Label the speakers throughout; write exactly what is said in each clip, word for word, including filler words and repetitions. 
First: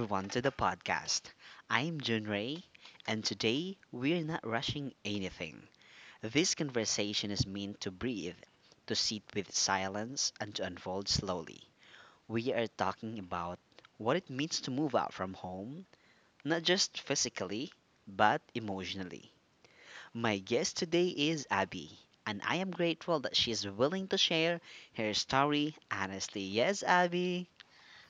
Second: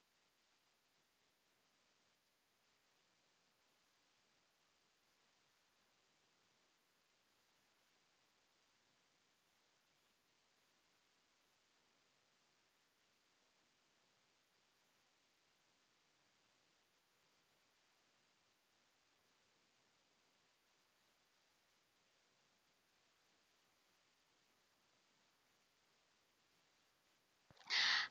Speaker 1: everyone to the podcast. I'm Jun Ray, and today we're not rushing anything. This conversation is meant to breathe, to sit with silence, and to unfold slowly. We are talking about what it means to move out from home, not just physically, but emotionally. My guest today is Abby, and I am grateful that she is willing to share her story honestly. Yes, Abby.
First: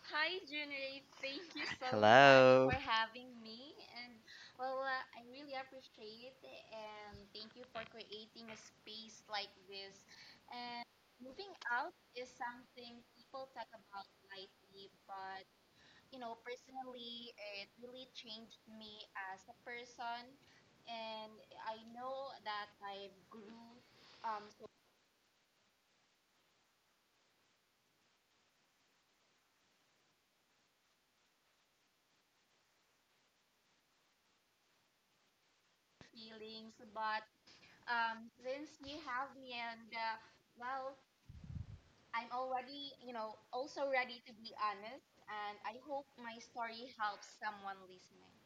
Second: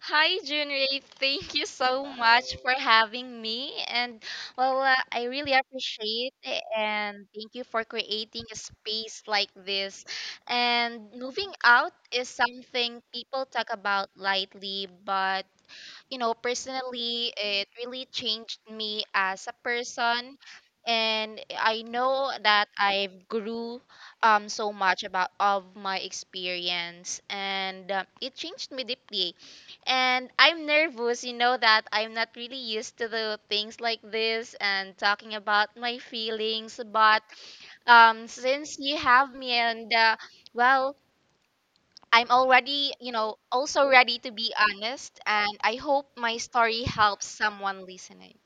Speaker 2: Hi, Junrei. Thank you so much for having me. And well, uh, I really appreciate it. And thank you for creating a space like this. And moving out is something people talk about lightly, but you know, personally, it really changed me as a person. And I know that I've grew um, so much about of my experience, and um, it changed me deeply. And I'm nervous, you know, that I'm not really used to the things like this and talking about my feelings. But um, Since you have me, and uh, well, I'm already, you know, also ready to be honest, and I hope my story helps someone listening.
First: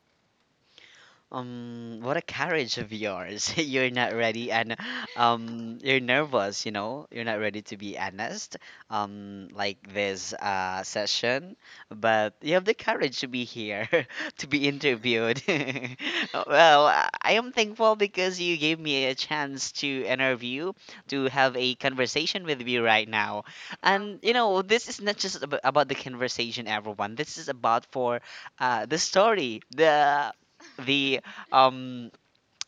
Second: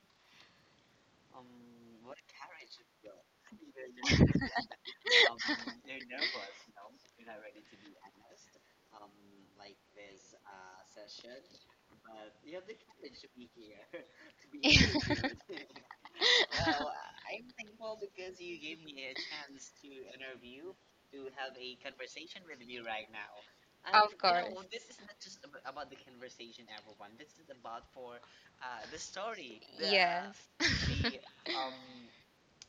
Speaker 1: Um, what a courage of yours. You're not ready, and um you're nervous, you know. You're not ready to be honest um like this uh session, but you have the courage to be here to be interviewed.
Speaker 2: Of
Speaker 1: Well, I I am thankful because you gave me a chance to interview, to have a conversation with you right now. And you
Speaker 2: course.
Speaker 1: know, this is not just ab- about the conversation, everyone. This is about, for uh the story, the
Speaker 2: Yes.
Speaker 1: the um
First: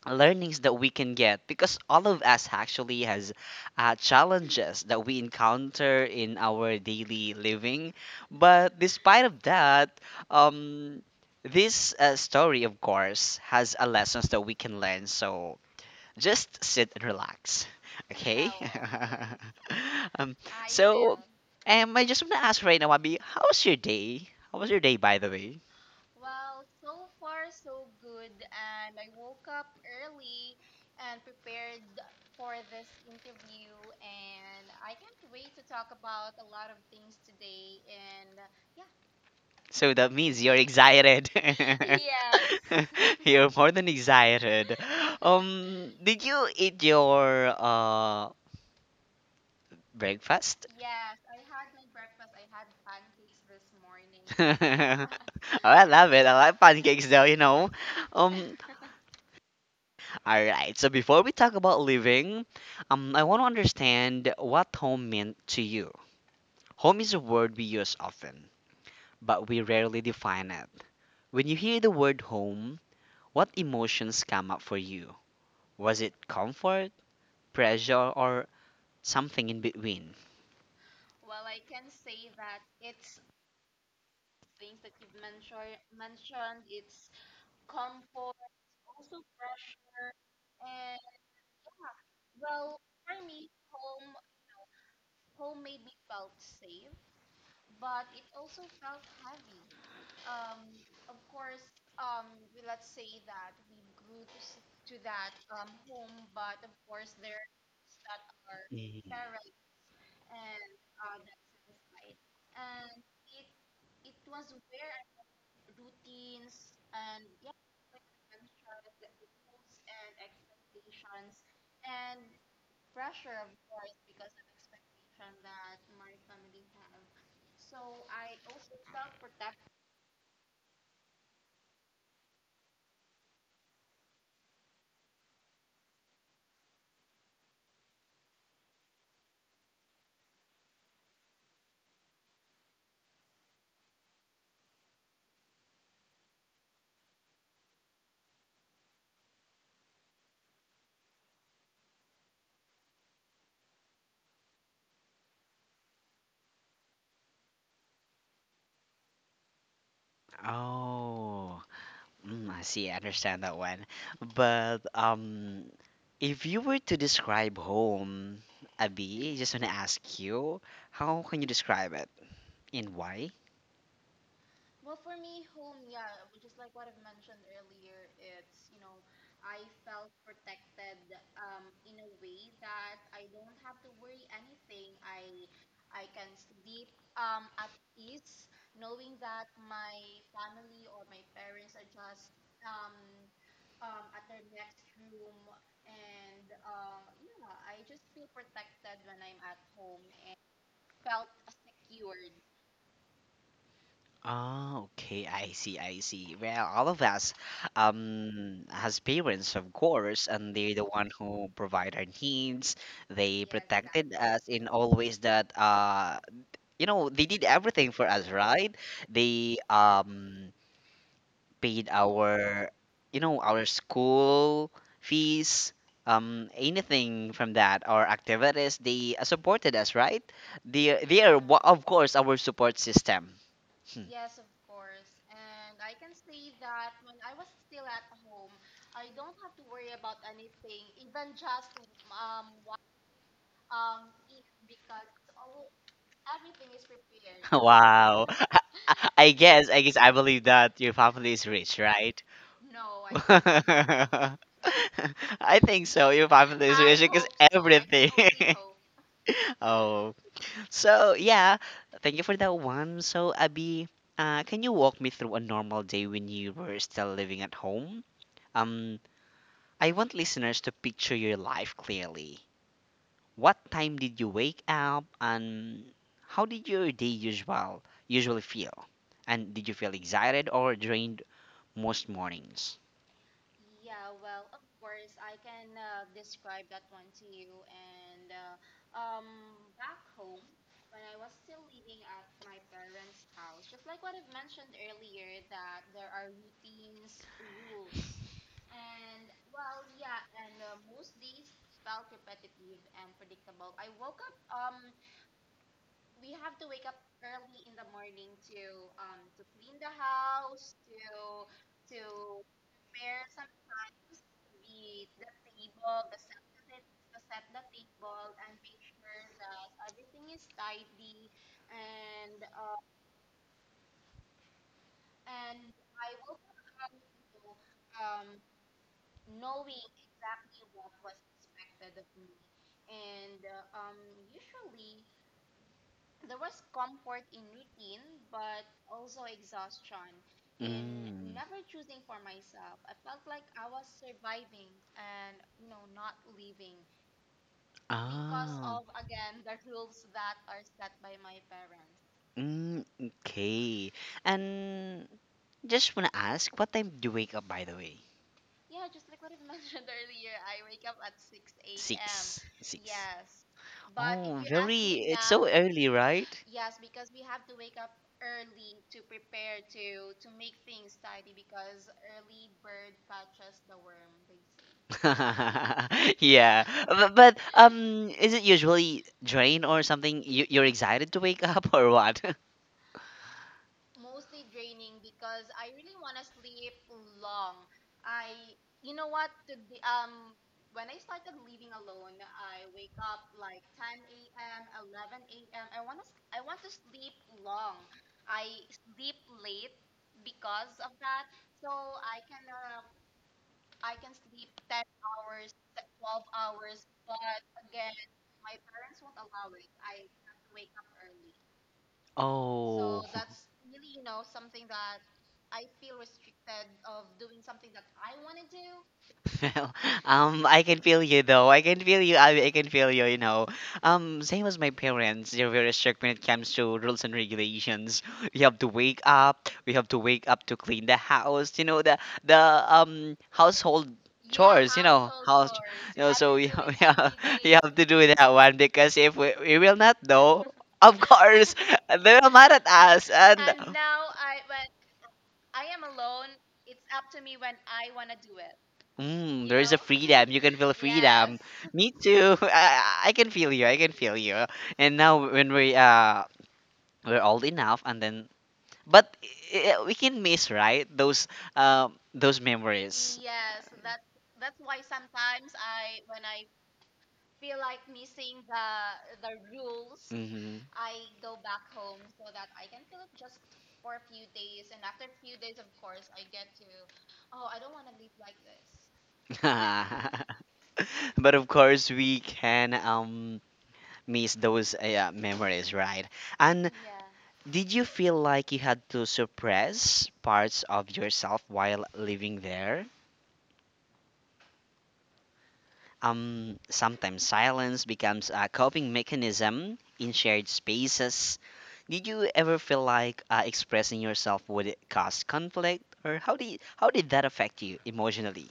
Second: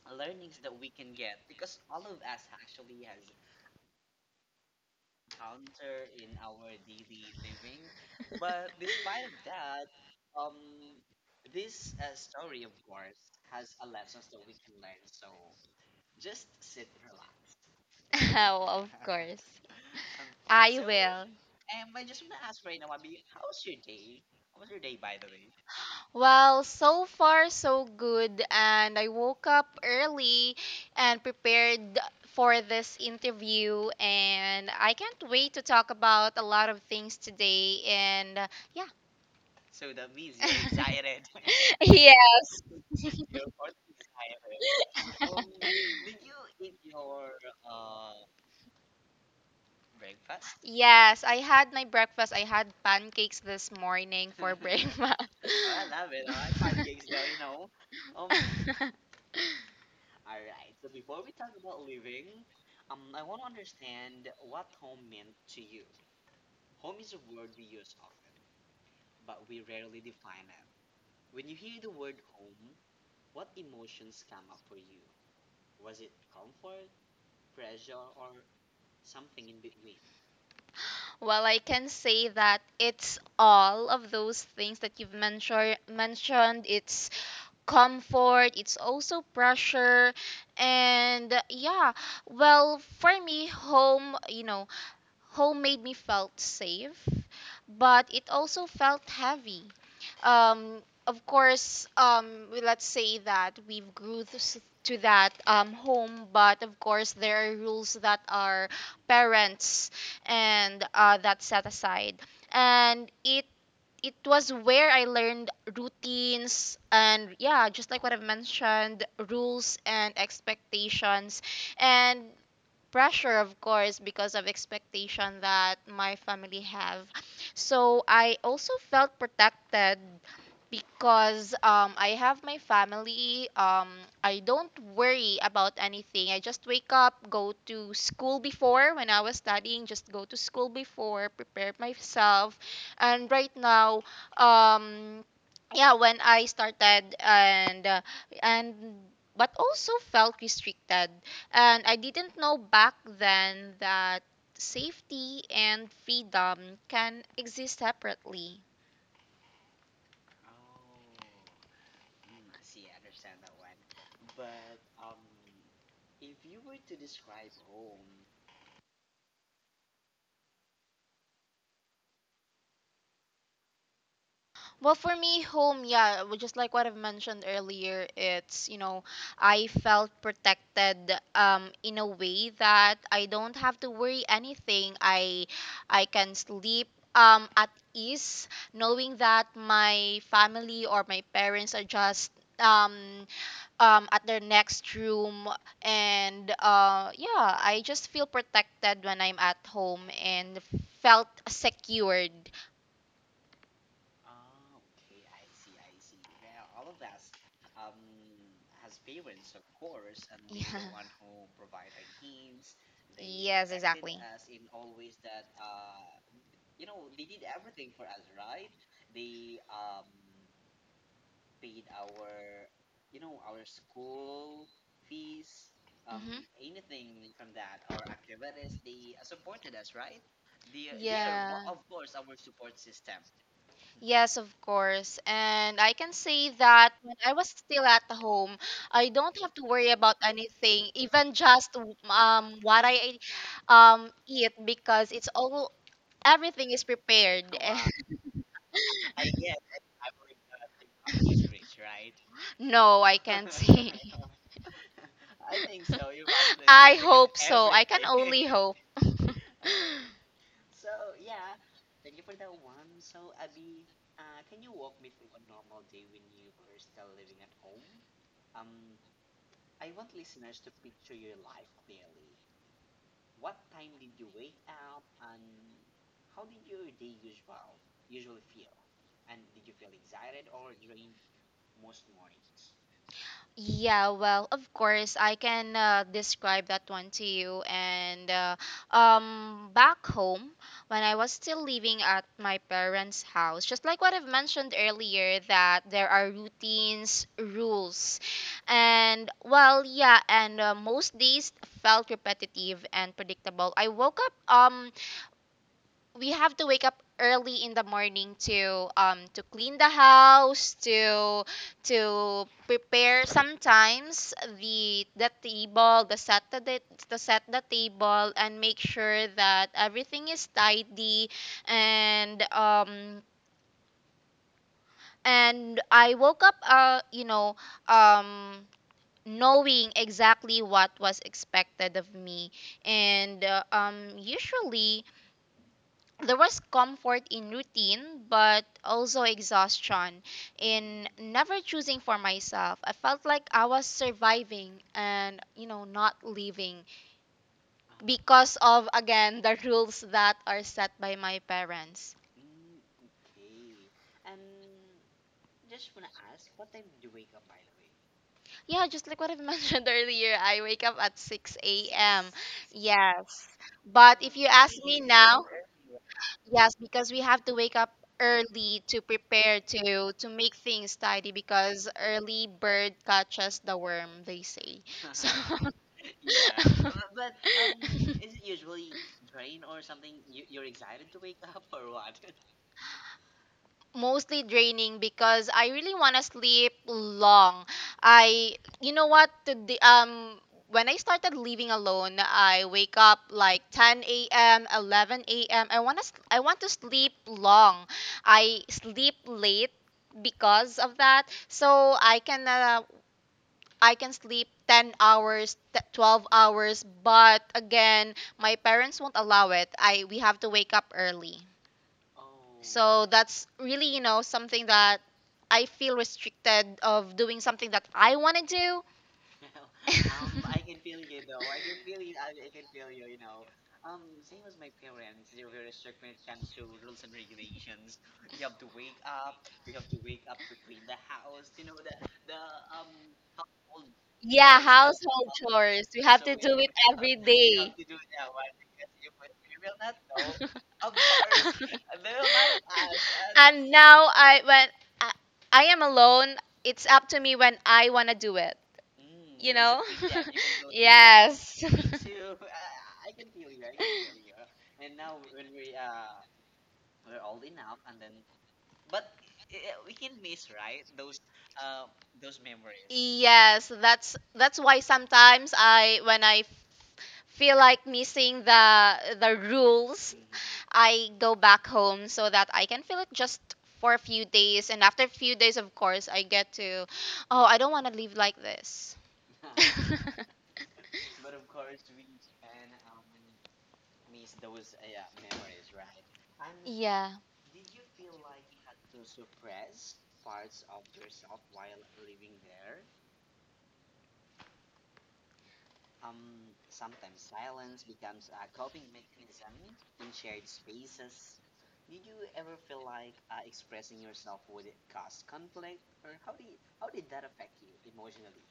Speaker 1: learnings that we can get, because all of us actually has uh, challenges that we encounter in our daily living. But despite of that, um this uh, story of course has a lessons that we can learn. So just sit and relax, okay.
Speaker 2: Oh, of
Speaker 1: Wow.
Speaker 2: course.
Speaker 1: um
Speaker 2: I
Speaker 1: so
Speaker 2: will.
Speaker 1: um, I just want to ask right now, Abby, how was your day, how was your day, by the way?
Speaker 2: Well, so far so good, and I woke up early and prepared for this interview, and I can't wait to talk about a lot of things today and uh, yeah.
Speaker 1: So that means you're excited.
Speaker 2: Yes.
Speaker 1: You're more than excited. Um, did you eat your uh breakfast?
Speaker 2: Yes, I had my breakfast. I had pancakes this morning for breakfast. Well,
Speaker 1: Oh, I love it. I like pancakes though, you know. Um,
Speaker 2: you know.
Speaker 1: all right. So before we talk about living, um, I want to understand what home meant to you. Home is a word we use often, but we rarely define it. When you hear the word home, what emotions come up for you? Was it comfort, pressure, or something in between?
Speaker 2: Well, I can say that it's all of those things that you've mentioned. Mentioned, it's comfort, it's also pressure, and uh, yeah. Well, for me, home, you know, home made me felt safe, but it also felt heavy. Um, of course, um, we- let's say that we've grew th- to that um, home, but of course there are rules that our
Speaker 1: Mm.
Speaker 2: parents and uh, that set aside, and it it was where I learned routines and, yeah, just like what I've mentioned, rules and expectations, and pressure, of course, because of expectation that my family have. So I also felt protected because um, I have my family. um, I don't worry about anything. I just wake up, go to school, before when I was studying, just go to school, before prepare myself. And right now, um, yeah, when I started and uh, and but also felt restricted, and I didn't know back then that safety and freedom can exist separately.
Speaker 1: Oh, mm, I see. I understand that one. But um, if you were to describe home, Abby, I just want to ask you, how can you describe it, and why?
Speaker 2: Well, for me, home, yeah, w- just like what I've mentioned earlier, it's, you know, I felt protected um, in a way that I don't have to worry anything. I, I can sleep um, at ease, knowing that my family or my parents are just um, um, at their next room. And uh, Yeah, I just feel protected when I'm at home and felt secured.
Speaker 1: Oh, okay. I see. I see. Well, all of us um has parents, of course, and
Speaker 2: Yeah.
Speaker 1: they're the one who provide our needs. They
Speaker 2: Yes,
Speaker 1: protected
Speaker 2: exactly.
Speaker 1: us in all ways that uh you know they did everything for us, right? They um paid our you know our school fees,
Speaker 2: Um,
Speaker 1: um
Speaker 2: hmm.
Speaker 1: anything from that our activities, they uh, supported us, right? They they are
Speaker 2: Yeah.
Speaker 1: wa- of course, our support system
Speaker 2: Yes, of course. And I can say that when I was still at home, I don't have to worry about anything, even just um what I um eat, because it's all everything is prepared.
Speaker 1: home. Wow. I guess, I guess I believe that your family is rich, right? No,
Speaker 2: No, I
Speaker 1: I don't
Speaker 2: can't
Speaker 1: think
Speaker 2: say.
Speaker 1: so. I think so. Your family is I
Speaker 2: I
Speaker 1: rich because hope
Speaker 2: hope
Speaker 1: so. I
Speaker 2: so. I can
Speaker 1: everything.
Speaker 2: only
Speaker 1: Totally hope
Speaker 2: hope.
Speaker 1: so. Oh, so yeah, thank you for that one. So Abby, uh, can you walk me through a normal day when you were still living at home? Um, I want listeners to picture your life clearly. What time did you wake up, and how did your day usual usually feel? And did you feel excited or drained most mornings?
Speaker 2: Yeah, well, of course, I can uh, describe that one to you. And uh, um, back home, when I was still living at my parents' house, just like what I've mentioned earlier, that there are routines, rules, and well, yeah, and uh, most days felt repetitive and predictable. I woke up. Um we have to wake up early in the morning to um to clean the house, to to prepare, sometimes the the table the set the, the to set the table and make sure that everything is tidy. And um and I woke up uh you know, um knowing exactly what was expected of me. And uh, um Usually there was comfort in routine, but also exhaustion in never choosing for myself. I felt like I was surviving and, you know, not living, because of, again, the rules that are set by my parents.
Speaker 1: Mm, okay. And just wanna ask, what time do you wake up, by the way?
Speaker 2: Yeah, just like what I've mentioned earlier, I wake up at six a m. Yes. But if you ask me
Speaker 1: Very now,
Speaker 2: now,
Speaker 1: early, right?
Speaker 2: yes, because we have to wake up early to prepare, to to make things tidy, because early bird catches the worm, they say. So
Speaker 1: Yeah, but, but um, is it usually drain or something? You you're excited to wake up or what?
Speaker 2: mostly draining, because I really want to sleep long. I you know what to The um when I started living alone, I wake up like ten a m, eleven a m. I want to I want to sleep long. I sleep late because of that. So I can uh, I can sleep ten hours, t- twelve hours, but again, my parents won't allow it. I We have to wake up early.
Speaker 1: Oh,
Speaker 2: So that's really, you know, something that I feel restricted of doing something that I want to do.
Speaker 1: well, um, I can feel you though. I can feel you. I, I can feel you. You know, um, same as my parents, they're very strict when it comes to rules and regulations. We have to wake up. We have to wake up to clean the house. You know, the the um household
Speaker 2: Yeah,
Speaker 1: chores. You know
Speaker 2: household
Speaker 1: house.
Speaker 2: problem. Chores. We
Speaker 1: You
Speaker 2: have to do many it have
Speaker 1: know,
Speaker 2: every
Speaker 1: so to we do it we have,
Speaker 2: day.
Speaker 1: we have to immediately do that one, because if we, we will not know, of course, they will mad at
Speaker 2: And
Speaker 1: us. And
Speaker 2: and now I when I, I am alone, it's up to me when I want to do it,
Speaker 1: mm,
Speaker 2: you
Speaker 1: there is a
Speaker 2: know?
Speaker 1: freedom. You can feel freedom.
Speaker 2: Yes.
Speaker 1: Yes. Me
Speaker 2: Me
Speaker 1: too. I, I can feel you. I can feel you. And now when we uh we're old enough, and then, but i- we can miss, right, those um those memories.
Speaker 2: yes, that's that's why sometimes I when I feel like missing the the rules,
Speaker 1: Hmm.
Speaker 2: I go back home so that I can feel it just for a few days. And after a few days, of course, I get to, oh, I don't want to live like this.
Speaker 1: But of course we can um miss those eh, uh, yeah, memories, right? And
Speaker 2: Yeah.
Speaker 1: did you feel like you had to suppress parts of yourself while living there? Um, sometimes silence becomes a coping mechanism in shared spaces. Did you ever feel like uh, expressing yourself would cause conflict, or how did how did that affect you emotionally?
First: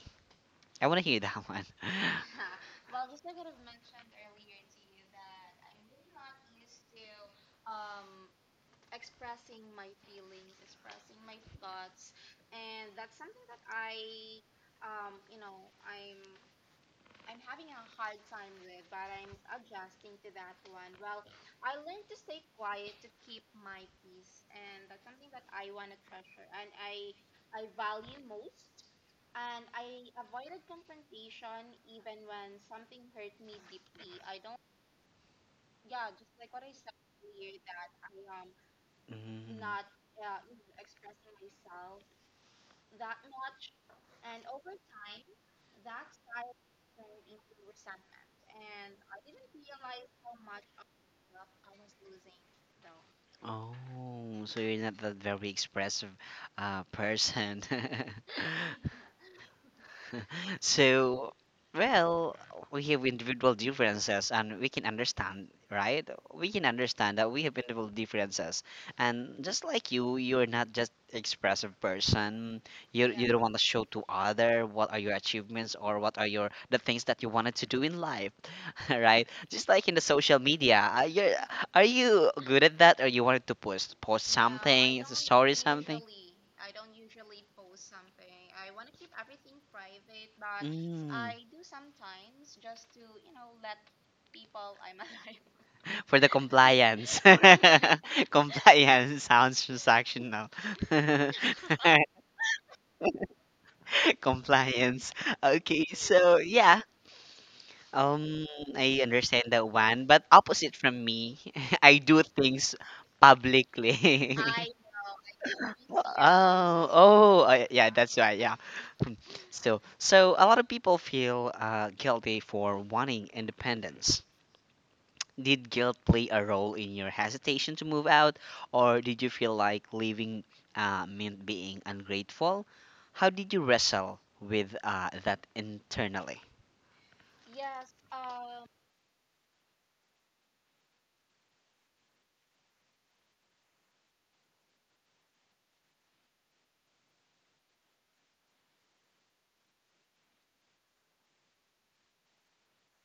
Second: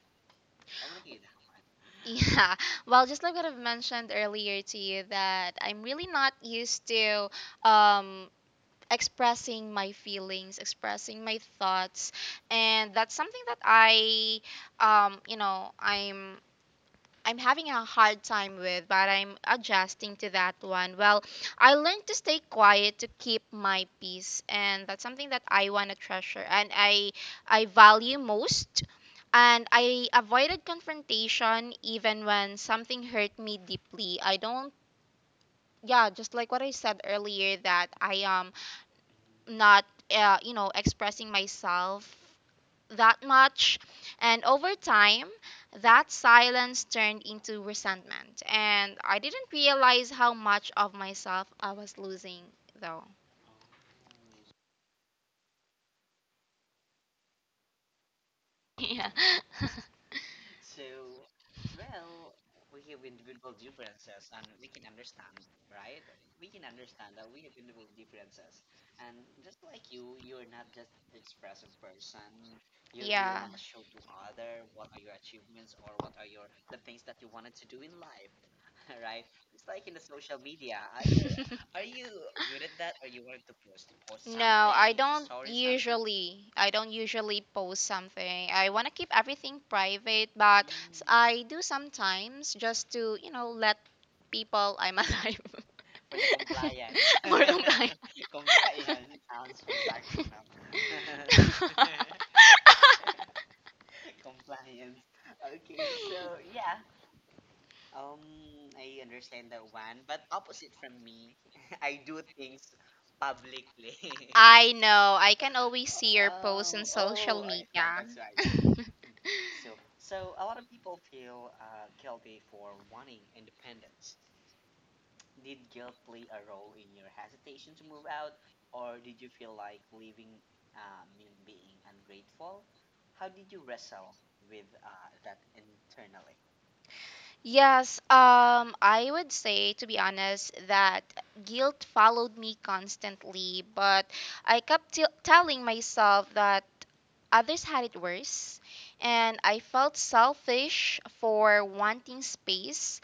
Speaker 1: I want to hear that one.
Speaker 2: Yeah. Well, just like what I've mentioned earlier to you, that I'm really not used to um, expressing my feelings, expressing my thoughts. And that's something that I, um, you know, I'm I'm having a hard time with, but I'm adjusting to that one. Well, I learned to stay quiet to keep my peace, and that's something that I want to treasure and I I value most. And I avoided confrontation even when something hurt me deeply. I don't yeah, Just like what I said earlier, that I am
Speaker 1: Mm,
Speaker 2: not uh, you know, expressing myself that much. And over time, that silence turned into resentment. And I didn't realize how much of myself I was losing, though.
Speaker 1: oh, so you're not that very expressive uh, person.
Speaker 2: Yeah.
Speaker 1: So, well, we have individual differences and we can understand, right? We can understand that we have individual differences. And just like you, you're not just expressive person. You you don't
Speaker 2: Yeah.
Speaker 1: want to show to other what are your achievements, or what are your the things that you wanted to do in life, right? Just like in the social media, are you are you good at that, or you wanted to post post
Speaker 2: No, I
Speaker 1: something,
Speaker 2: don't
Speaker 1: story u- something?
Speaker 2: usually. I don't usually post something. I want to keep everything private, but s-
Speaker 1: Mm.
Speaker 2: I do sometimes, just to, you know, let people I'm alive.
Speaker 1: For the
Speaker 2: For
Speaker 1: compliance.
Speaker 2: More compliant.
Speaker 1: Compliance sounds transactional. Compliance. Okay, so yeah. Um I understand that one, but opposite from me, I do things publicly. Too.
Speaker 2: I know. I can always see your posts in
Speaker 1: Oh, oh,
Speaker 2: social
Speaker 1: uh, yeah,
Speaker 2: media.
Speaker 1: that's right. Yeah. So, so a lot of people feel uh, guilty for wanting independence. Did guilt play a role in your hesitation to move out, or did you feel like leaving uh, meant being ungrateful? How did you wrestle with uh, that internally?
Speaker 2: Yes, um, I would say, to be honest, that guilt followed me constantly, but I kept t- telling myself that others had it worse, and I felt selfish for wanting space,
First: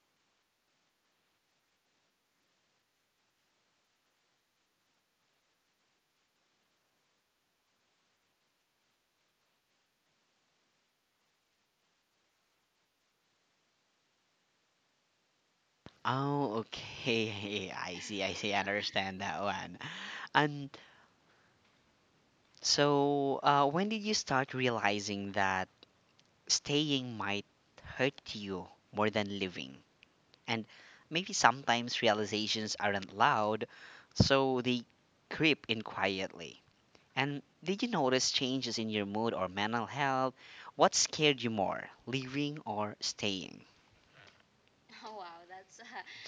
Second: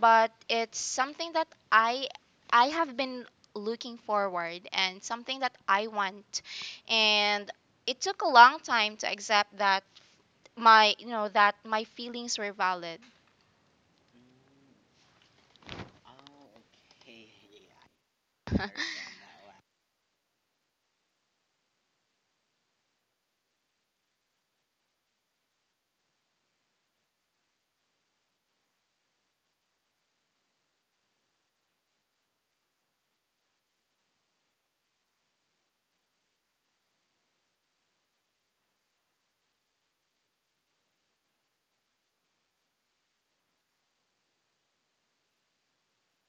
Speaker 2: but it's something that I I have been looking forward, and something that I want, and it took a long time to accept that my you know that my feelings were valid.
Speaker 1: Oh, okay. I see. I see. I understand that one. And so, uh, when did you start realizing that staying might hurt you more than living? And maybe sometimes realizations aren't loud, so they creep in quietly. And did you notice changes in your mood or mental health? What scared you more, leaving or staying?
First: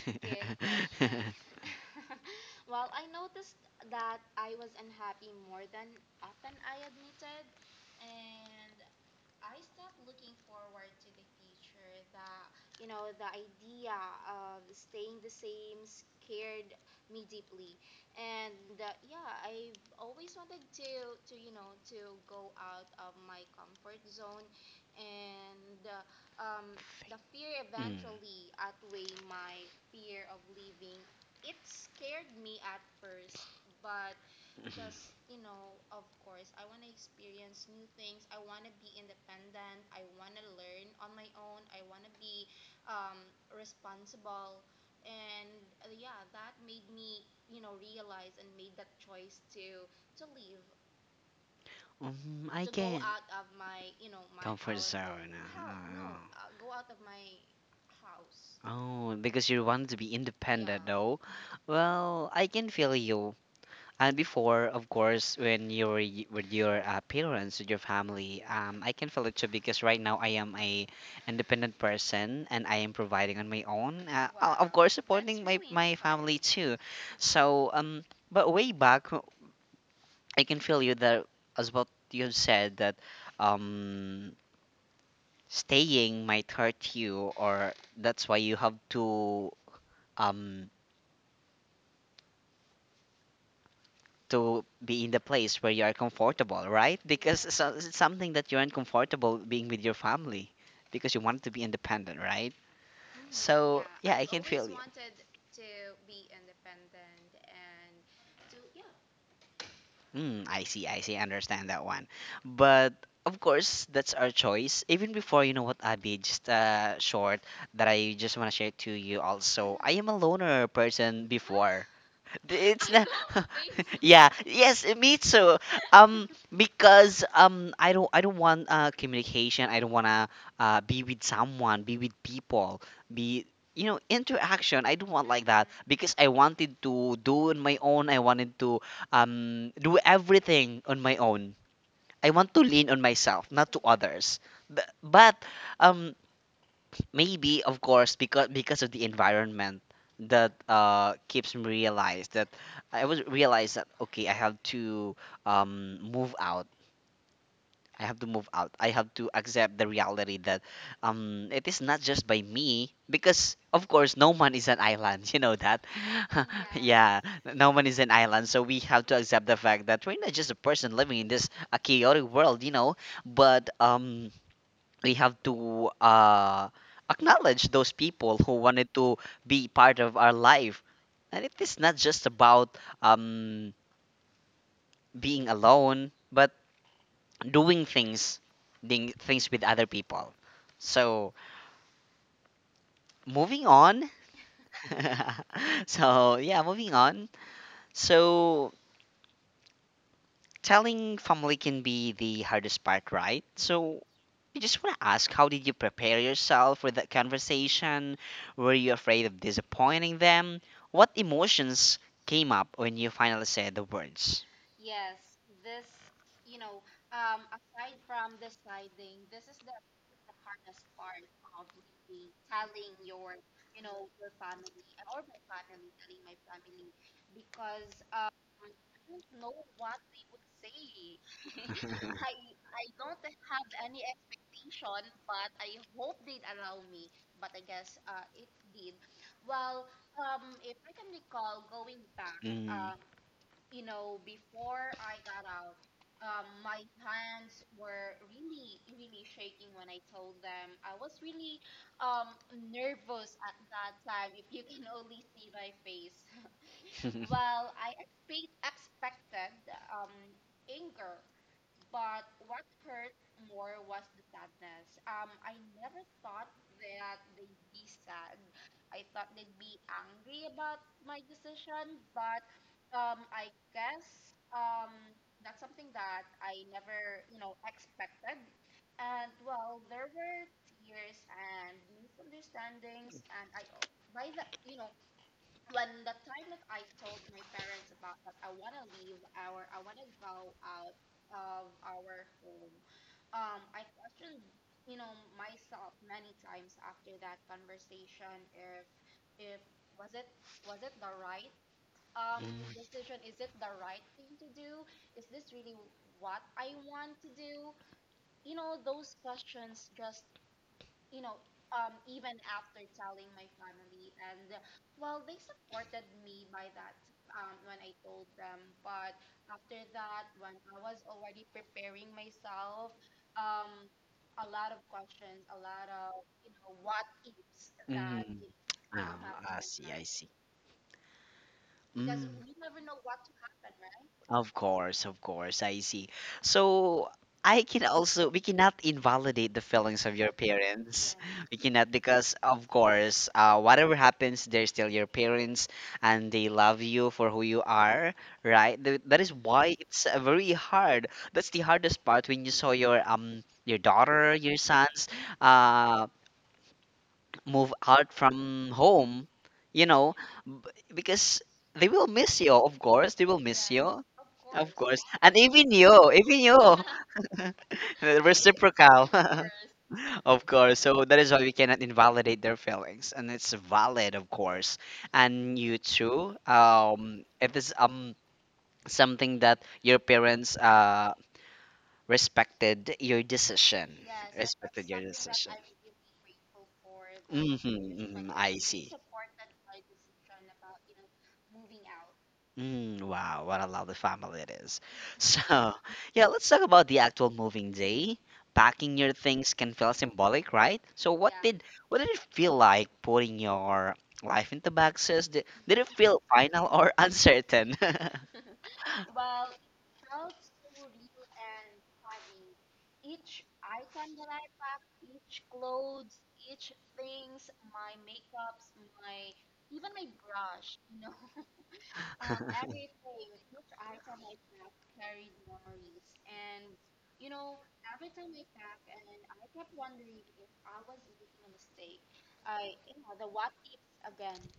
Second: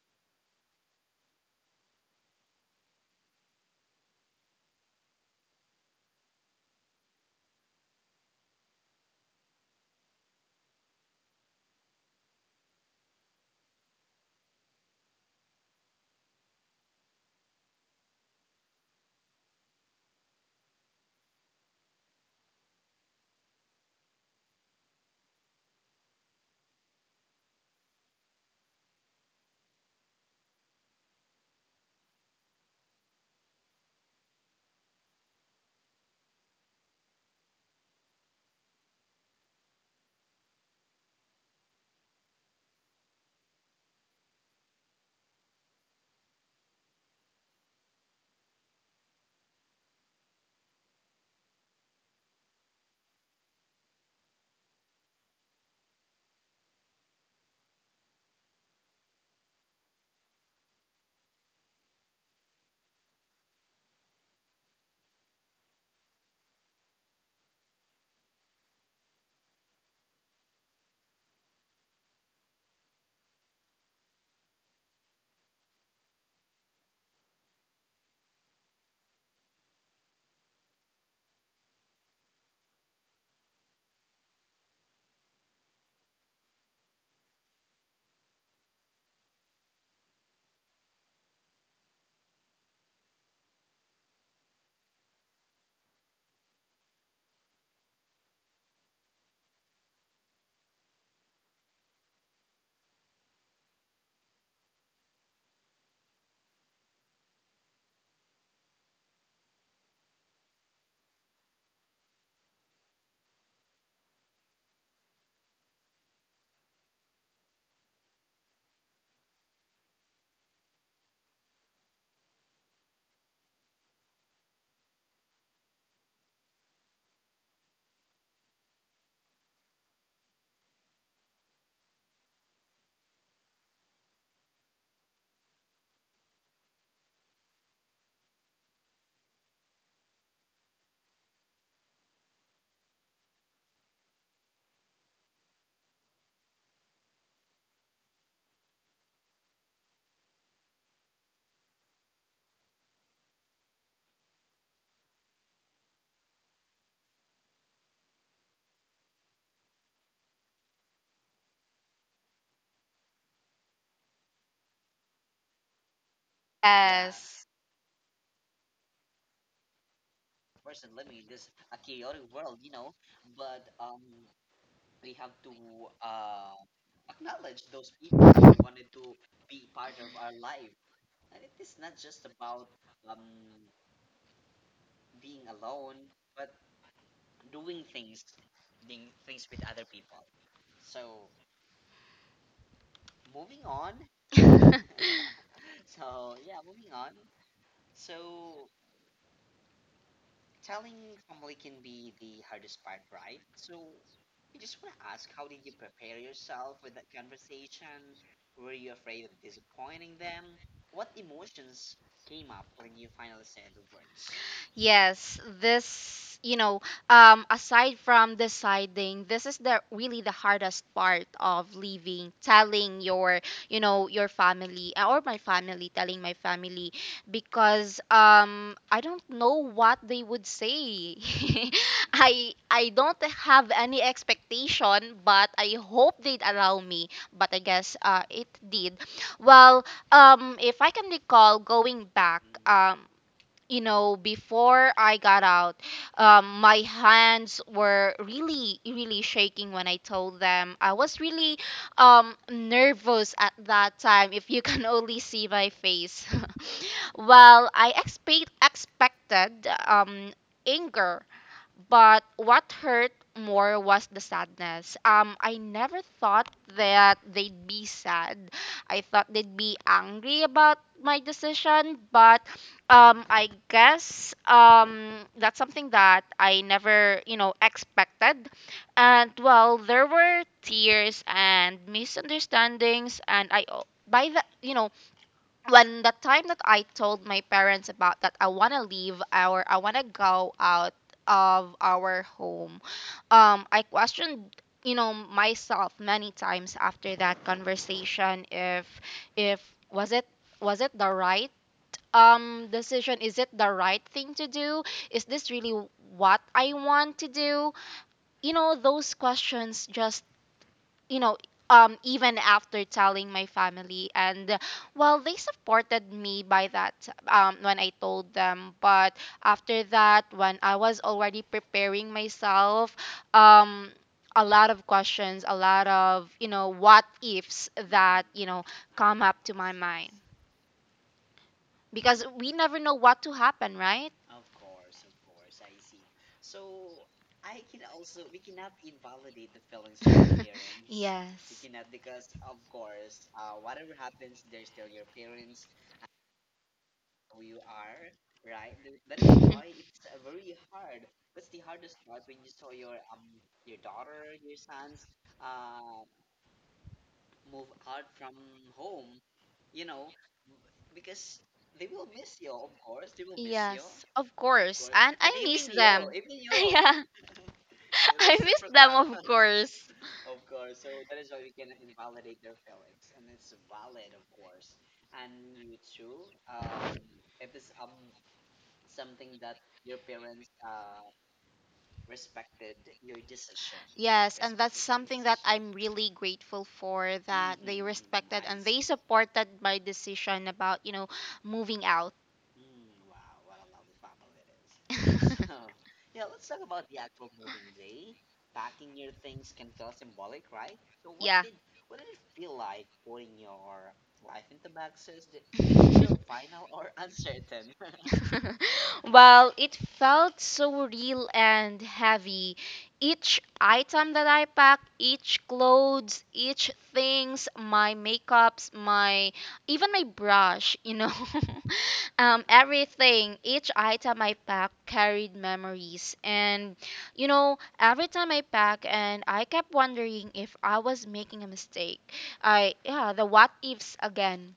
Speaker 1: Here's mm, can, oh, because you want to be independent. Yeah, though. Well, I can feel you. And before, of course, when you were y- with your uh, parents, with your family, um, I can feel it too, because right now I am a independent person, and I am providing on my own. Uh, uh, of Wow. course, that's supporting my really my family nice too. So, um, but way back, I can feel you that as what you have said that, um, staying might hurt you, or that's why you have to um to be in the place where you are comfortable, right? Because so, it's something that you're uncomfortable being with your family, because you want to be independent, right? So, yeah, I can feel you. Mm, I see, I see, I understand that one. But of course, that's our choice. Even before, you know what, Abby, just uh, short that I just want to share to you also. I am a loner person, mm, before. It's not. Yeah. Yes, me too. Um, because um, I don't. I don't want uh communication. I don't wanna uh be with someone, be with people, be you know interaction. I don't want like that, because I wanted to do on my own. I wanted to um do everything on my own. I want to lean on myself, not to others. B- But um, maybe of course, because because of the environment that uh keeps me realize that I was realize that okay, I have to um move out I have to move out I have to accept the reality that um it is not just by me, because of course no man is an island. You know that. Yeah,
Speaker 2: Yes.
Speaker 1: no one is an island, so we have to accept the fact that we're not just a person living in this a chaotic world you know but um we have to uh, acknowledge those people who wanted to be part of our life. And it is not just about um, being alone, but doing things, doing things with other people. So, moving on. So yeah, moving on. So telling family can be the hardest part, right? So I just want to ask, how did you prepare yourself for that conversation? Were you afraid of disappointing them? What emotions came up when you finally said the words?
Speaker 2: Yes, this, you know, um, aside from deciding, this is the really the hardest part of leaving, telling your, you know, your family uh, or my family, telling my family, because um, I don't know what they would say. I I don't have any expectation, but I hope they'd allow me. But I guess uh, it did. Well, um, if I can recall going back,
Speaker 1: Mm.
Speaker 2: um, you know, before I got out, um, my hands were really, really shaking when I told them. I was really um, nervous at that time, if you can only see my face. Well, I expect, expected um, anger, but what hurt more was the sadness. Um, I never thought that they'd be sad. I thought they'd be angry about my decision, but um, I guess um, that's something that I never, you know, expected. And well, there were tears and misunderstandings, and I o- by the you know when the time that I told my parents about that I want to leave our I want to go out of our home, um I questioned, you know, myself many times after that conversation, if if was it was it the right um decision,
Speaker 1: Mm.
Speaker 2: is it the right thing to do, is this really what I want to do? You know, those questions just, you know, um even after telling my family. And uh, Well, they supported me by that um when I told them. But after that, when I was already preparing myself, um a lot of questions, a lot of, you know, what ifs that,
Speaker 1: Mm.
Speaker 2: you know,
Speaker 1: Um,
Speaker 2: come up to
Speaker 1: I
Speaker 2: my
Speaker 1: see, sometimes I
Speaker 2: mind,
Speaker 1: see. Mm.
Speaker 2: because we never know what to happen, right.
Speaker 1: Of course, of course, I see. So I can also we cannot invalidate the feelings of your parents. Yeah. We
Speaker 2: Yes.
Speaker 1: cannot, because of course, uh, whatever happens, they're still your parents, and they love you for who you are, right? Th That is why it's uh, very hard. That's the hardest part when you saw your um your daughter, your sons, uh, move out from home, you know, b- because they will miss you. Of course, they will miss you.
Speaker 2: Yes, of
Speaker 1: Of
Speaker 2: course.
Speaker 1: course,
Speaker 2: And
Speaker 1: and
Speaker 2: I miss
Speaker 1: even
Speaker 2: them.
Speaker 1: you, even you,
Speaker 2: Yeah. I miss them,
Speaker 1: reciprocal.
Speaker 2: of course.
Speaker 1: Of course. So that is why we cannot invalidate their feelings, and it's valid, of course. And you too. Um, it is um something that your parents uh respected your decision.
Speaker 2: Yes, and that's
Speaker 1: Respected your
Speaker 2: something that
Speaker 1: decision.
Speaker 2: I'm really grateful for, that they
Speaker 1: Mm-hmm, mm-hmm,
Speaker 2: respected
Speaker 1: I
Speaker 2: and they
Speaker 1: see.
Speaker 2: supported my decision about, you know, moving out.
Speaker 1: Mm, wow, what a lovely family it is. So, yeah, let's talk about the actual moving day. Packing your things can feel symbolic, right? So, what
Speaker 2: Yeah.
Speaker 1: Yeah. did what did it feel like putting your life into boxes? Did, did it feel final or uncertain?
Speaker 2: Well, it felt so real and heavy. Each item that I packed, each clothes, each things, my makeups, my even my brush, you know. Um, everything, each item I packed carried memories. And, you know, every time I pack, and I kept wondering if I was making a mistake. I, yeah, the what ifs again.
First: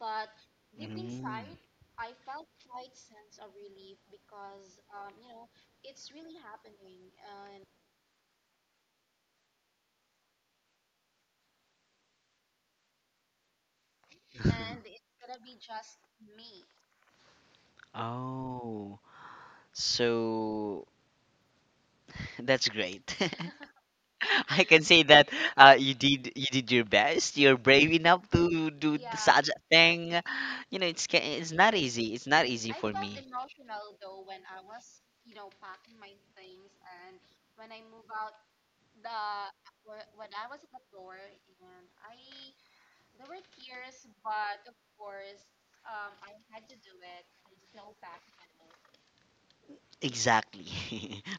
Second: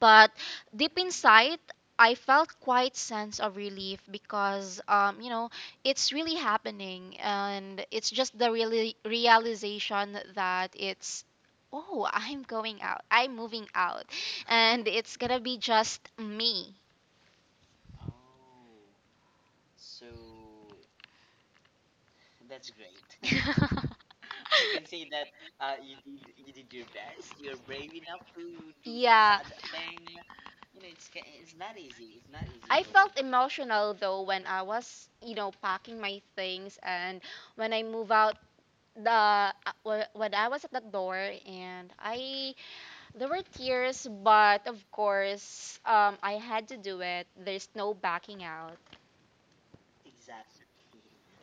Speaker 2: But deep inside, I felt quite sense of relief because, um, you know, it's really happening. And it's just the really realization that it's, oh, I'm going out, I'm moving out. And
Speaker 1: Mm.
Speaker 2: it's gonna be just me.
Speaker 1: Oh, so that's great.
Speaker 2: That's
Speaker 1: I can say that uh, you did you did your best. You're brave enough to do
Speaker 2: yeah.
Speaker 1: such a thing. You know, it's ca- it's not easy. It's not easy
Speaker 2: I
Speaker 1: for me.
Speaker 2: felt emotional though when I was, you know, packing my things and when I move out the uh, wh- when I was at the door and I there were tears, but of course um I had to do it. There's no backing out.
Speaker 1: Exactly.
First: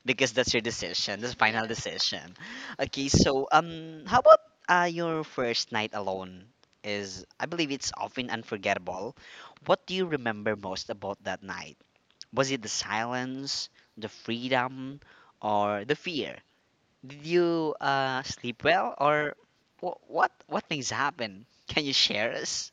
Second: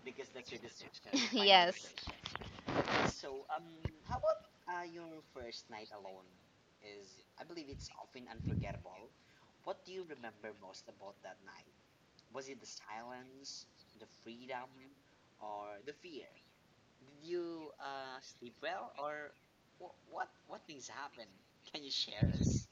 Speaker 1: Because that's your decision, that's final, yes,
Speaker 2: Yes.
Speaker 1: decision. Okay, so um how about uh your first night alone is, I believe it's often unforgettable. What do you remember most about that night? Was it the silence, the freedom, or the fear? Did you uh, sleep well, or wh- what? What things happen? Can you share us?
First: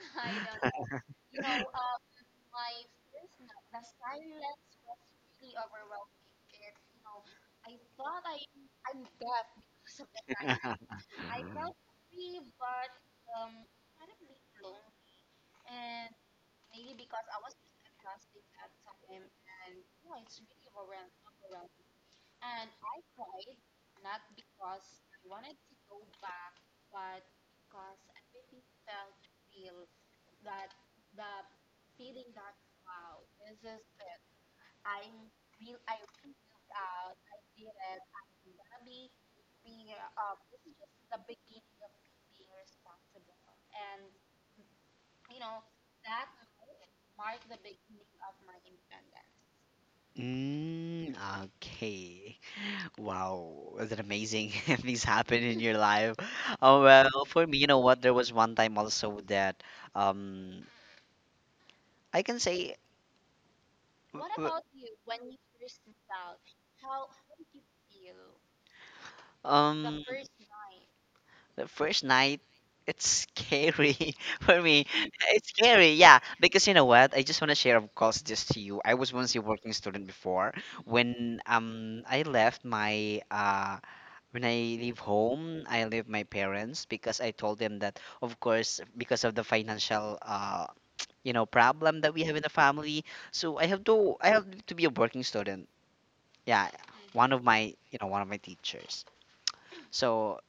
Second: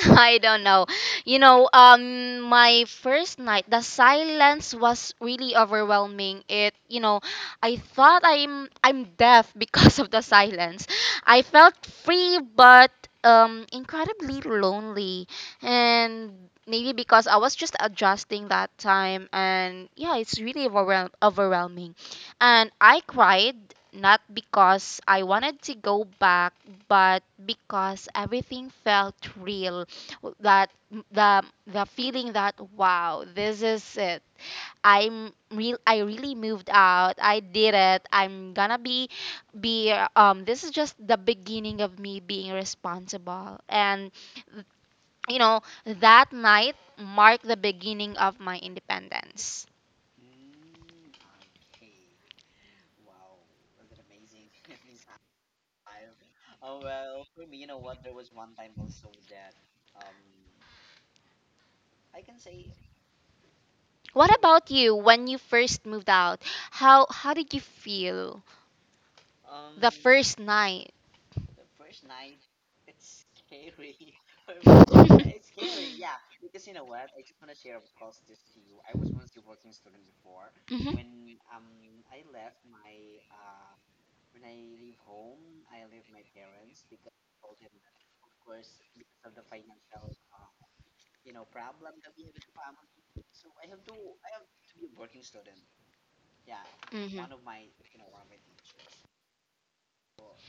Speaker 2: I don't know. You know, um, my first night, the silence was really overwhelming. It, you know, I thought I'm I'm deaf because of the silence. I felt free, but um, incredibly lonely, and maybe because I was just adjusting that time, and yeah, it's really overwhel- overwhelming. And I cried not because I wanted to go back, but because everything felt real, that the the feeling that, wow, this is it. I'm real, I really moved out, I did it, I'm gonna be be uh, um this is just the beginning of me being responsible, and you know, that night marked the beginning of my independence.
Speaker 1: Mm, okay. Wow, was it amazing things happen in your life? Oh well, for me, you know what? There was one time also that um I can say
Speaker 2: What about
Speaker 1: w-
Speaker 2: you, when you first moved out? How how did you feel
Speaker 1: the
Speaker 2: the
Speaker 1: um
Speaker 2: first night?
Speaker 1: the first night, it's scary for me. It's scary, yeah. Because you know what? I just want to share, of course, this to you. I was once a working student before.
Speaker 2: Mhm.
Speaker 1: When um I left my uh when I leave home, I leave my parents because I told them that, of course, because of the financial uh you know problem that we have in the family, so I have to I have to be a working student. Yeah,
Speaker 2: Mhm.
Speaker 1: one of my you know one of my teachers. So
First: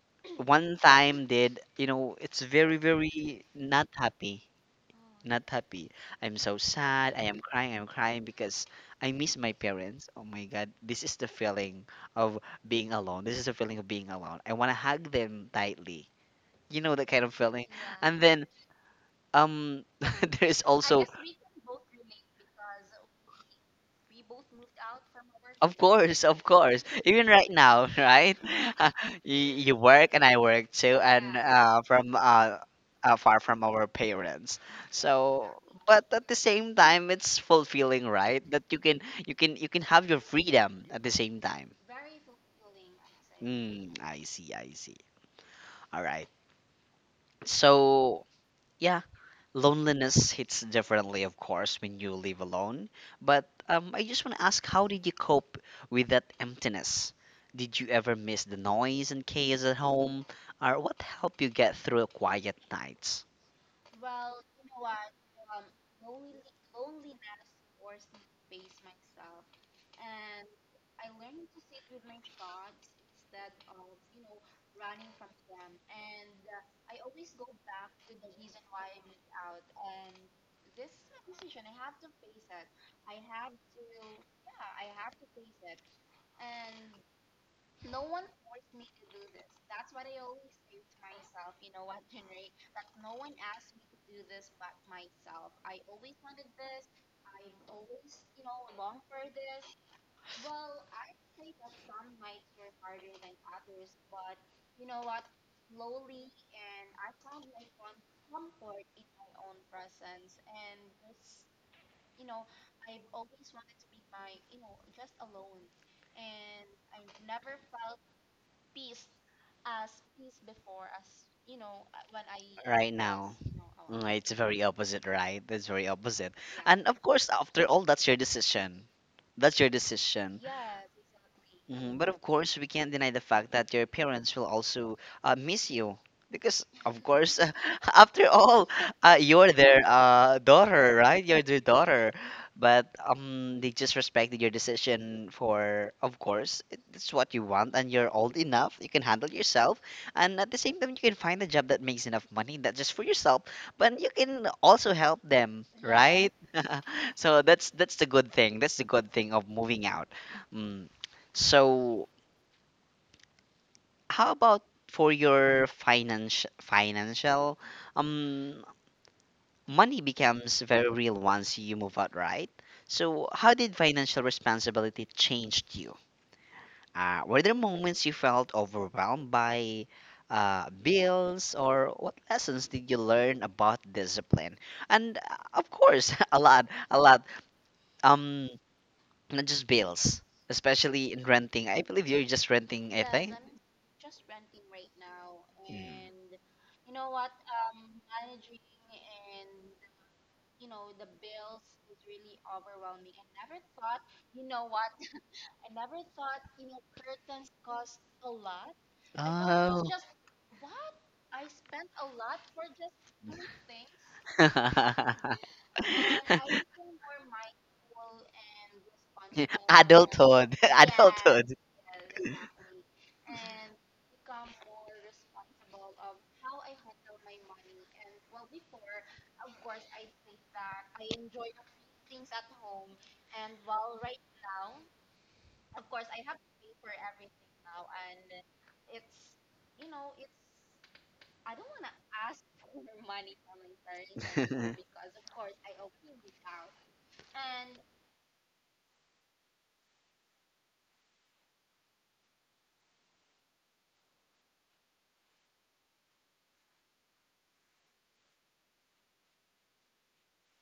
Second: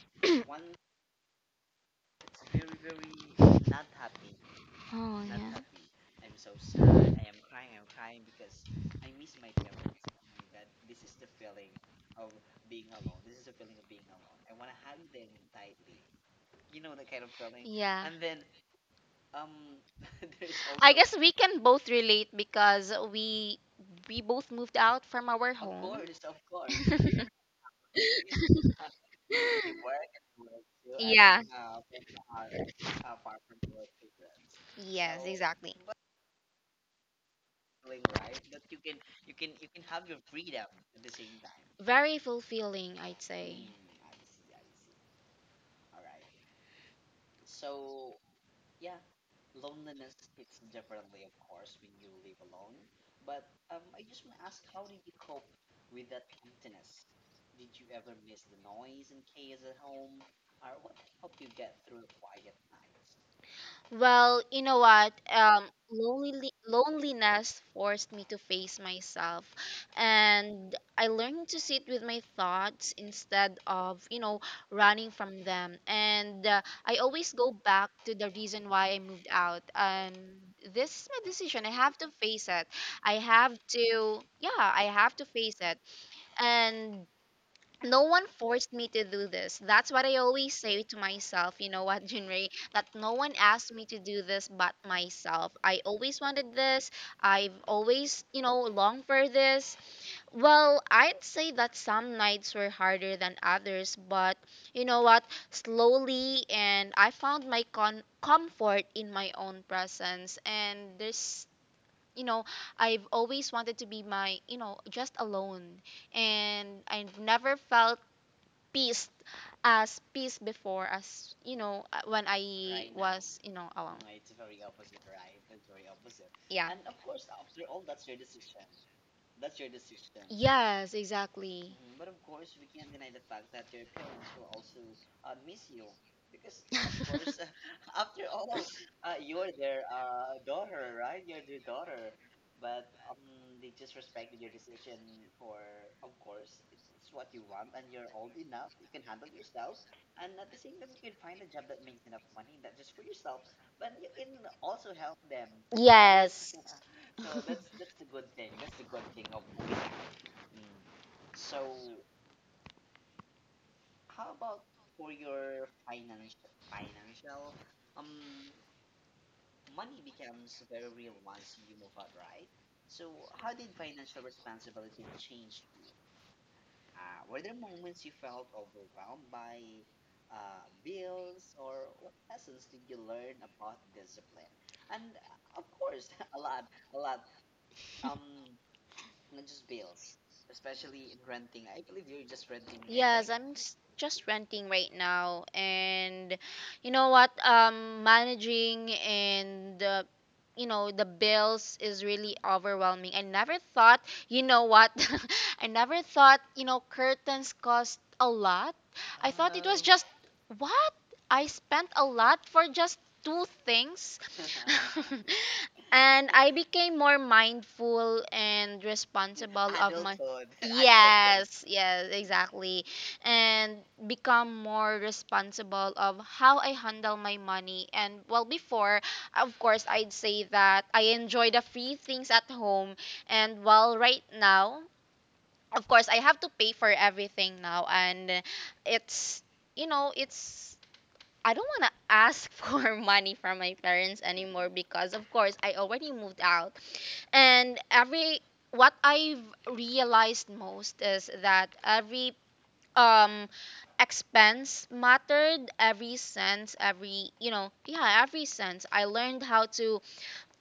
Speaker 1: one time, did you know, it's very very not happy,
Speaker 2: Oh
Speaker 1: not
Speaker 2: yeah.
Speaker 1: happy. I'm so sad, I am crying, I'm crying because I miss my parents. Oh my god, this is the feeling of being alone, this is the feeling of being alone. I want to hug them tightly, you know, that kind of feeling.
Speaker 2: Yeah.
Speaker 1: And then um there's
Speaker 2: I
Speaker 1: also
Speaker 2: guess we can both relate, because we we both moved out from our of
Speaker 1: of
Speaker 2: home.
Speaker 1: course, of course.
Speaker 2: You.
Speaker 1: Even right now, right? Uh, you, you work and I work too, and
Speaker 2: Yeah.
Speaker 1: uh, from uh, uh, far from our parents.
Speaker 2: Yes,
Speaker 1: So,
Speaker 2: exactly. But
Speaker 1: but at the same time, it's fulfilling, right? That you can you can you can have your freedom at the same time.
Speaker 2: very fulfilling, I'd say.
Speaker 1: Mm, I see, I see. All right. So, yeah. Loneliness hits differently, of course, when you live alone. But um, I just want to ask, how did you cope with that emptiness? Did you ever miss the noise and chaos at home? Or what helped you get through quiet nights
Speaker 2: Well, you know what? Um, lonely, loneliness forced me to face myself, and I learned to sit with my thoughts instead of, you know, running from them. And uh, I always go back to the reason why I moved out. And this is my decision. I have to face it. I have to, yeah, I have to face it. And no one forced me to do this. That's what I always say to myself. You know what, Junrei? That no one asked me to do this but myself. I always wanted this. I've always, you know, longed for this. Well, I'd say that some nights were harder than others, but you know what? Slowly, and I found my con- comfort in my own presence. And there's, you know, I've always wanted to be my, you know, just alone, and I have never felt peace as peace before as, you know, uh, when I
Speaker 1: right now?
Speaker 2: was, you know, alone.
Speaker 1: Was, mm, mm, it's very opposite, right? It's very opposite. Yeah.
Speaker 2: Yeah.
Speaker 1: And of course, after all, that's your decision. That's your decision.
Speaker 2: Yeah, yes, exactly.
Speaker 1: Mhm. But of course, we can't deny the fact that your parents will also uh, miss you. Because, of course, after all, uh, you're their uh, daughter, right? You're their daughter. But um, they just respected your decision for, of course, it- it's what you want, and you're old enough, you can handle yourself, and at the same time, you can find a job that makes enough money, not just for yourself, but you can also help them, right?
Speaker 2: Yes.
Speaker 1: So that's that's the good thing. That's the good thing of moving out. Mm. So, how about for your finance financial um money becomes very real once you move out, right? So, how did financial responsibility changed you? Uh, were there moments you felt overwhelmed by uh, bills, or what lessons did you learn about discipline? And uh, of course, a lot, a lot. Um, Not just bills, especially in renting. I believe you're just renting,
Speaker 2: Yes, right? I'm s- just renting right now, and you know what? Um, managing and uh, you know, the bills is really overwhelming. I never thought, you know what? I never thought, you know, curtains cost a lot. I thought it was
Speaker 1: I
Speaker 2: just, what? I spent a lot for just two things.
Speaker 1: because I want
Speaker 2: And I became more mindful and responsible of my yes, yes, exactly, and become more responsible of how I handle my money. And well, before, of course, I'd say that I enjoy the free things at home, and while right now. Of course, I have to pay for everything now, and it's you know it's I don't want to ask for money from my parents anymore because, of course, I already moved out, and every what i've realized most is that every um expense mattered, every sense, every, you know, yeah, every sense. I learned how to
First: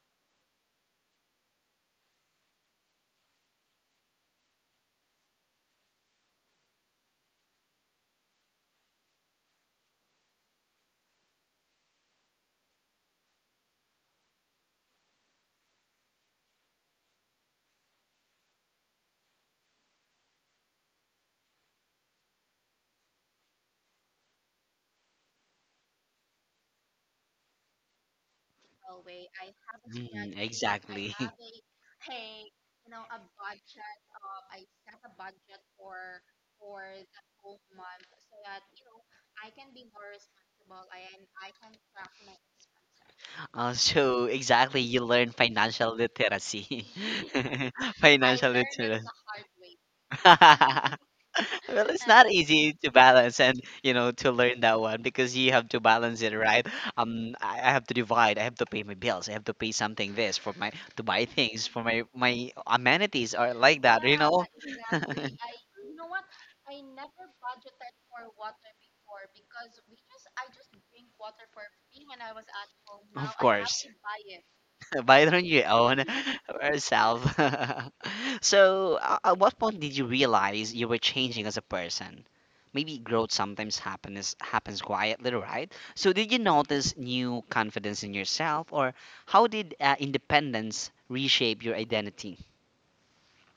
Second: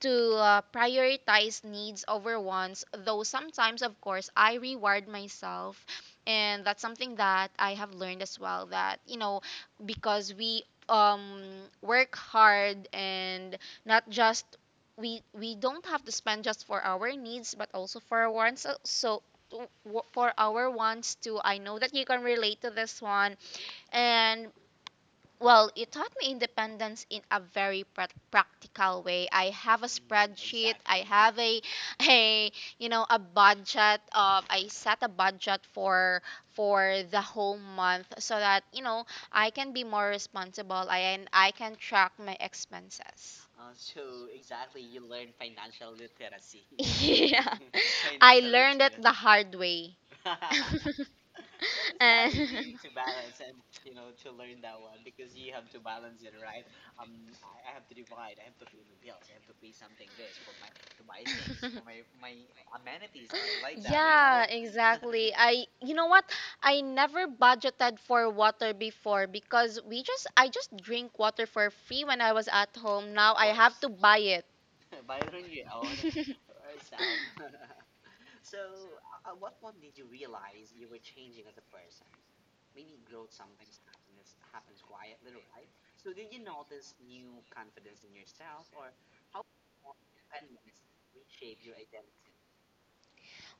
Speaker 2: to uh, prioritize needs over wants, though sometimes, of course, I reward myself, and that's something that I have learned as well, that, you know, because we um work hard, and not just we we don't have to spend just for our needs but also for our wants. Uh, so w- for our wants too, I know that you can relate to this one. And well, it taught me independence in a very prac practical way. I have a
Speaker 1: Mm,
Speaker 2: spreadsheet. I have a a, you know, a budget of I set a budget for for the whole month, so that, you know, I can be more responsible and I can track my expenses.
Speaker 1: also, exactly, you learn financial literacy.
Speaker 2: Yeah.
Speaker 1: Yes. I
Speaker 2: I learned it
Speaker 1: literacy.
Speaker 2: the hard way.
Speaker 1: Well, it's not easy to balance and you know to learn that one because you have to balance it, right? Um, I, I have to divide. I have to pay my bills. I have to pay something this for my to buy things for my my amenities or like that, you
Speaker 2: Yeah,
Speaker 1: know.
Speaker 2: exactly. I, you know what? I never budgeted for water before, because we just I just drink water for free when I was at home. Now
Speaker 1: Of
Speaker 2: I have to
Speaker 1: course.
Speaker 2: buy it.
Speaker 1: Buy it on your own or self. So, uh, at what point did you realize you were changing as a person? Maybe growth sometimes happens happens quietly, right? So, did you notice new confidence in yourself, or how did uh, independence reshape your identity?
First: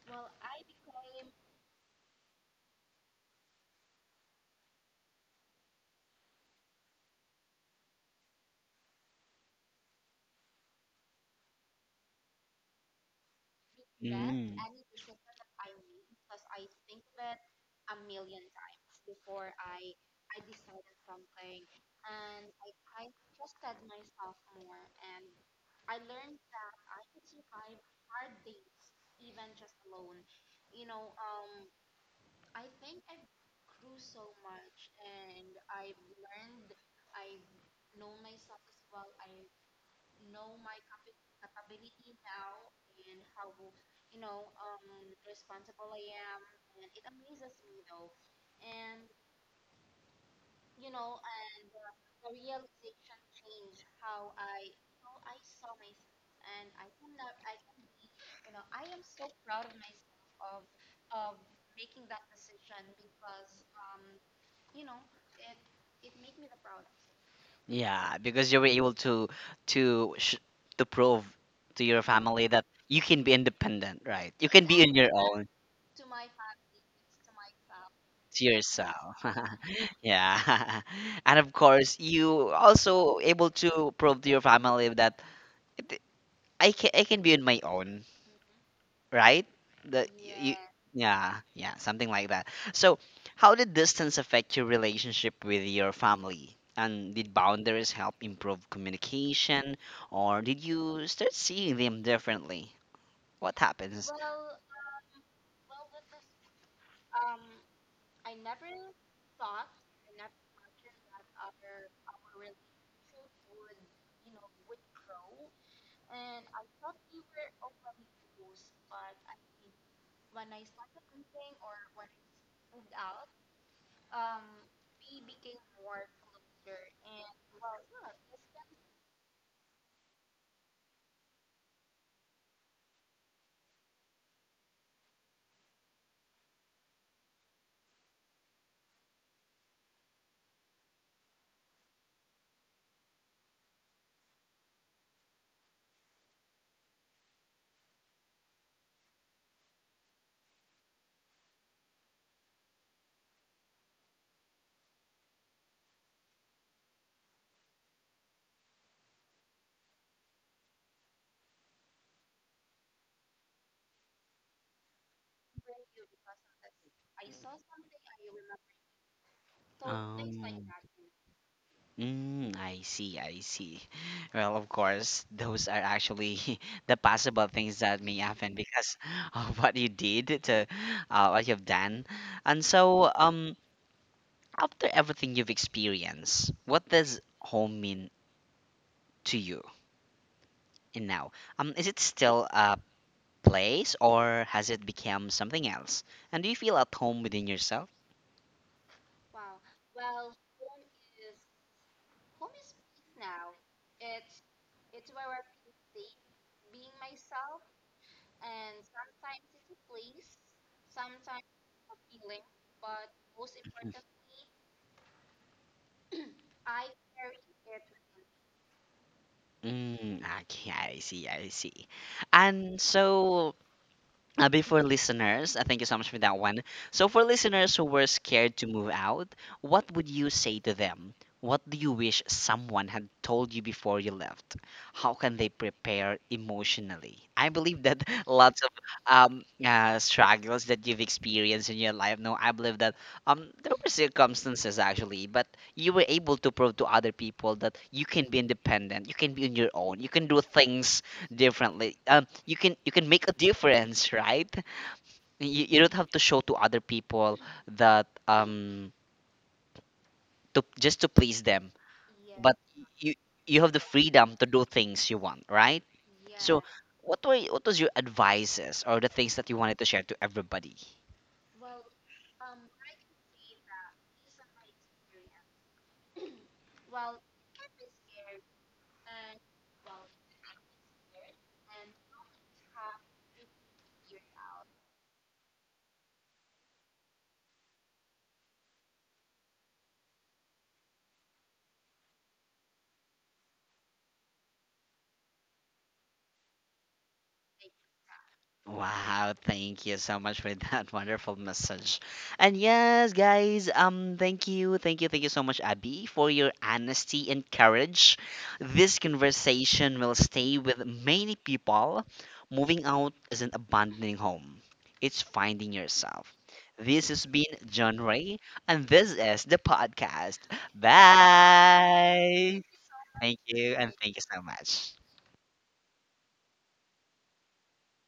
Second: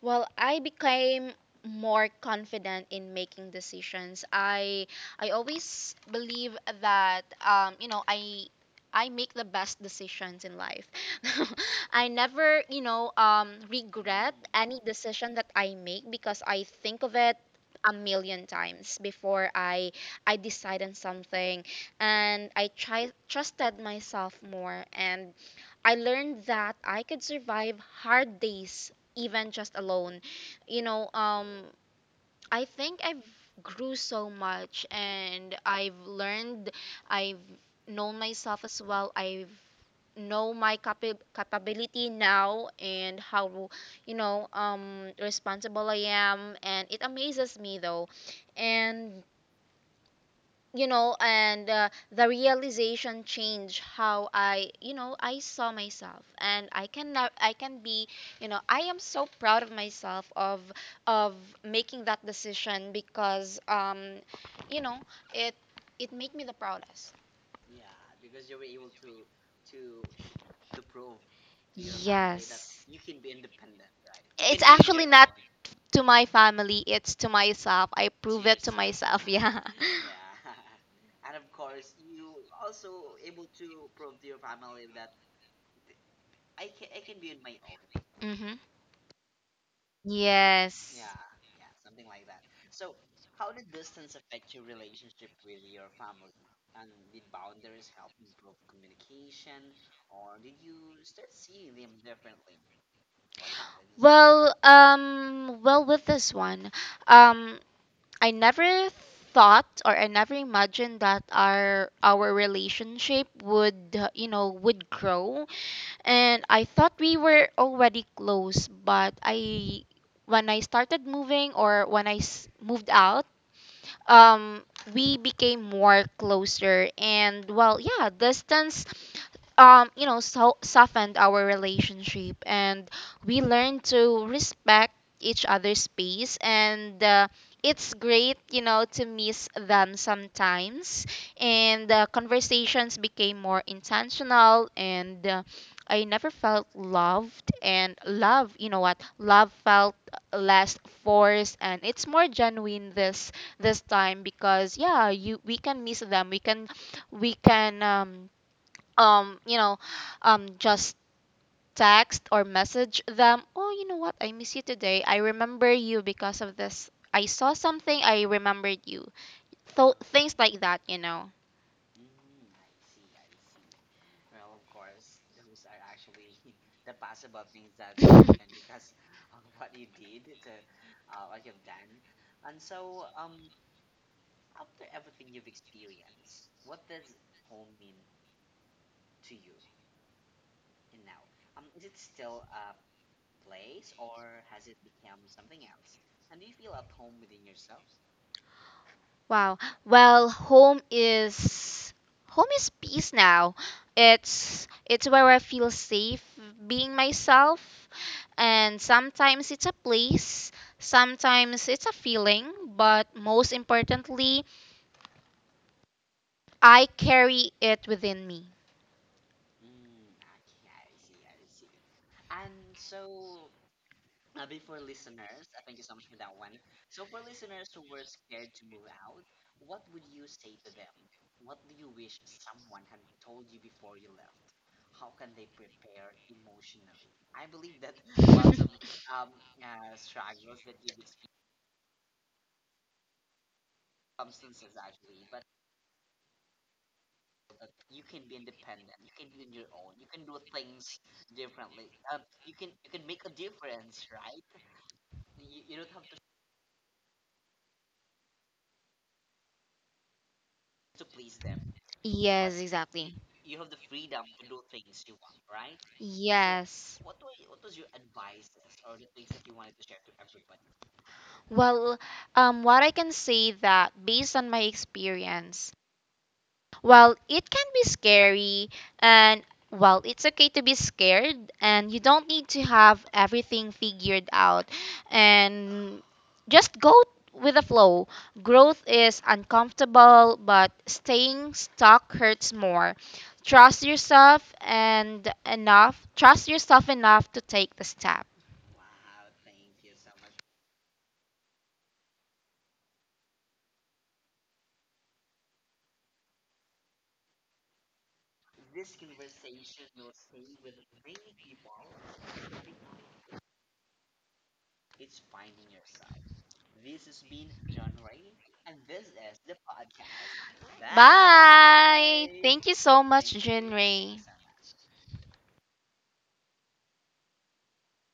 Speaker 2: Well, I became more confident in making decisions. I I always believe that, um, you know, I I make the best decisions in life. I never, you know, um, regret
Speaker 1: Mm.
Speaker 2: any decision that I make, because I think of it a million times before I I decide on something, and I try, trusted myself more, and I learned that I could survive hard days even just alone, you know, um, I think i've grew so much, and i've learned i've known myself as well. I've know my capa- capability now, and how, you know, um, responsible I am, and it amazes me though. And you know, and uh, the realization changed how I, you know, I saw myself, and I can now I can be, you know, I am so proud of myself of of making that decision, because um, you know, it it made me the proudest.
Speaker 1: Yeah, because you were able to to sh- to prove to your family that
Speaker 2: Yes.
Speaker 1: you can be independent, right? You
Speaker 2: It's
Speaker 1: can be on
Speaker 2: actually
Speaker 1: your
Speaker 2: not
Speaker 1: own.
Speaker 2: to my family, it's to myself. I
Speaker 1: To
Speaker 2: prove it to
Speaker 1: yourself.
Speaker 2: myself. Yeah.
Speaker 1: Yeah. And of course, you also able to prove to your family that it- I can, I can be on my own,
Speaker 2: Hmm.
Speaker 1: right? That you, yeah,
Speaker 2: Yes.
Speaker 1: yeah, yeah, something like that. So, how did distance affect your relationship with your family? And did boundaries help improve communication, or did you start seeing them differently? What happens?
Speaker 2: Well, um, well, with this one, um, I never thought or I never imagined that our our relationship would, uh, you know, would grow. And I thought we were already close, but I when I started moving or when I s- moved out, um, we became more closer, and well, yeah, distance um, you know, so- softened our relationship, and we learned to respect each other's space, and uh, it's great, you know, to miss them sometimes. And the conversations became more intentional, and uh, I never felt loved, and love, you know what, love felt less forced, and it's more genuine this this time, because yeah, you we can miss them, we can we can um um, you know, um just text or message them, oh, you know what, I miss you today, I remember you because of this, I saw something, I remembered you. So things like
Speaker 1: Um,
Speaker 2: that, you know.
Speaker 1: mm, I see, I see. Well, of course, those are actually the possible things that may happen because of what you did to uh, what you've done. And so, um, after everything you've experienced, what does home mean to you in now? Um, is it still a place or has it become something else? And do you feel at home within yourself?
Speaker 2: Wow. Well, home is home is peace now. It's it's where I feel safe being myself, and sometimes it's a place, sometimes it's a feeling, but most importantly, I carry it within me.
Speaker 1: Mm, okay, I see, I see. And so, Uh, before listeners, uh, thank you so much for that one. So, for listeners who were scared to move out, what would you say to them? What do you wish someone had told you before you left? How can they prepare emotionally? I believe that lots of um, uh, struggles that you've experienced in your life. No, I believe that um, there were circumstances actually, but you were able to prove to other people that you can be independent, you can be on your own, you can do things differently, um you can, you can make a difference, right? you, you don't have to show to other people that um to just to please them, but
Speaker 2: Yes,
Speaker 1: you
Speaker 2: exactly.
Speaker 1: you have the freedom to do things you want, right? So
Speaker 2: Yes.
Speaker 1: yes, what were, what was your advices or the things that you wanted to share to everybody?
Speaker 2: Well, um, what I can say that based on my experience, while it can be scary, and while it's okay to be scared, and you don't need to have everything figured out, and just go with the flow. Growth is uncomfortable, but staying stuck hurts more. Trust yourself and enough, trust yourself enough to take the step.
Speaker 1: Wow, thank you so much for that wonderful message. And yes, guys, um thank you, thank you, thank you so much Abby for your honesty and courage. This conversation will stay with many people. Moving out isn't abandoning home. It's finding yourself. This has been John Ray and this is the podcast.
Speaker 2: Bye.
Speaker 1: Bye.
Speaker 2: Thank you so much,
Speaker 1: Thank you and thank
Speaker 2: Jinray.
Speaker 1: you so much.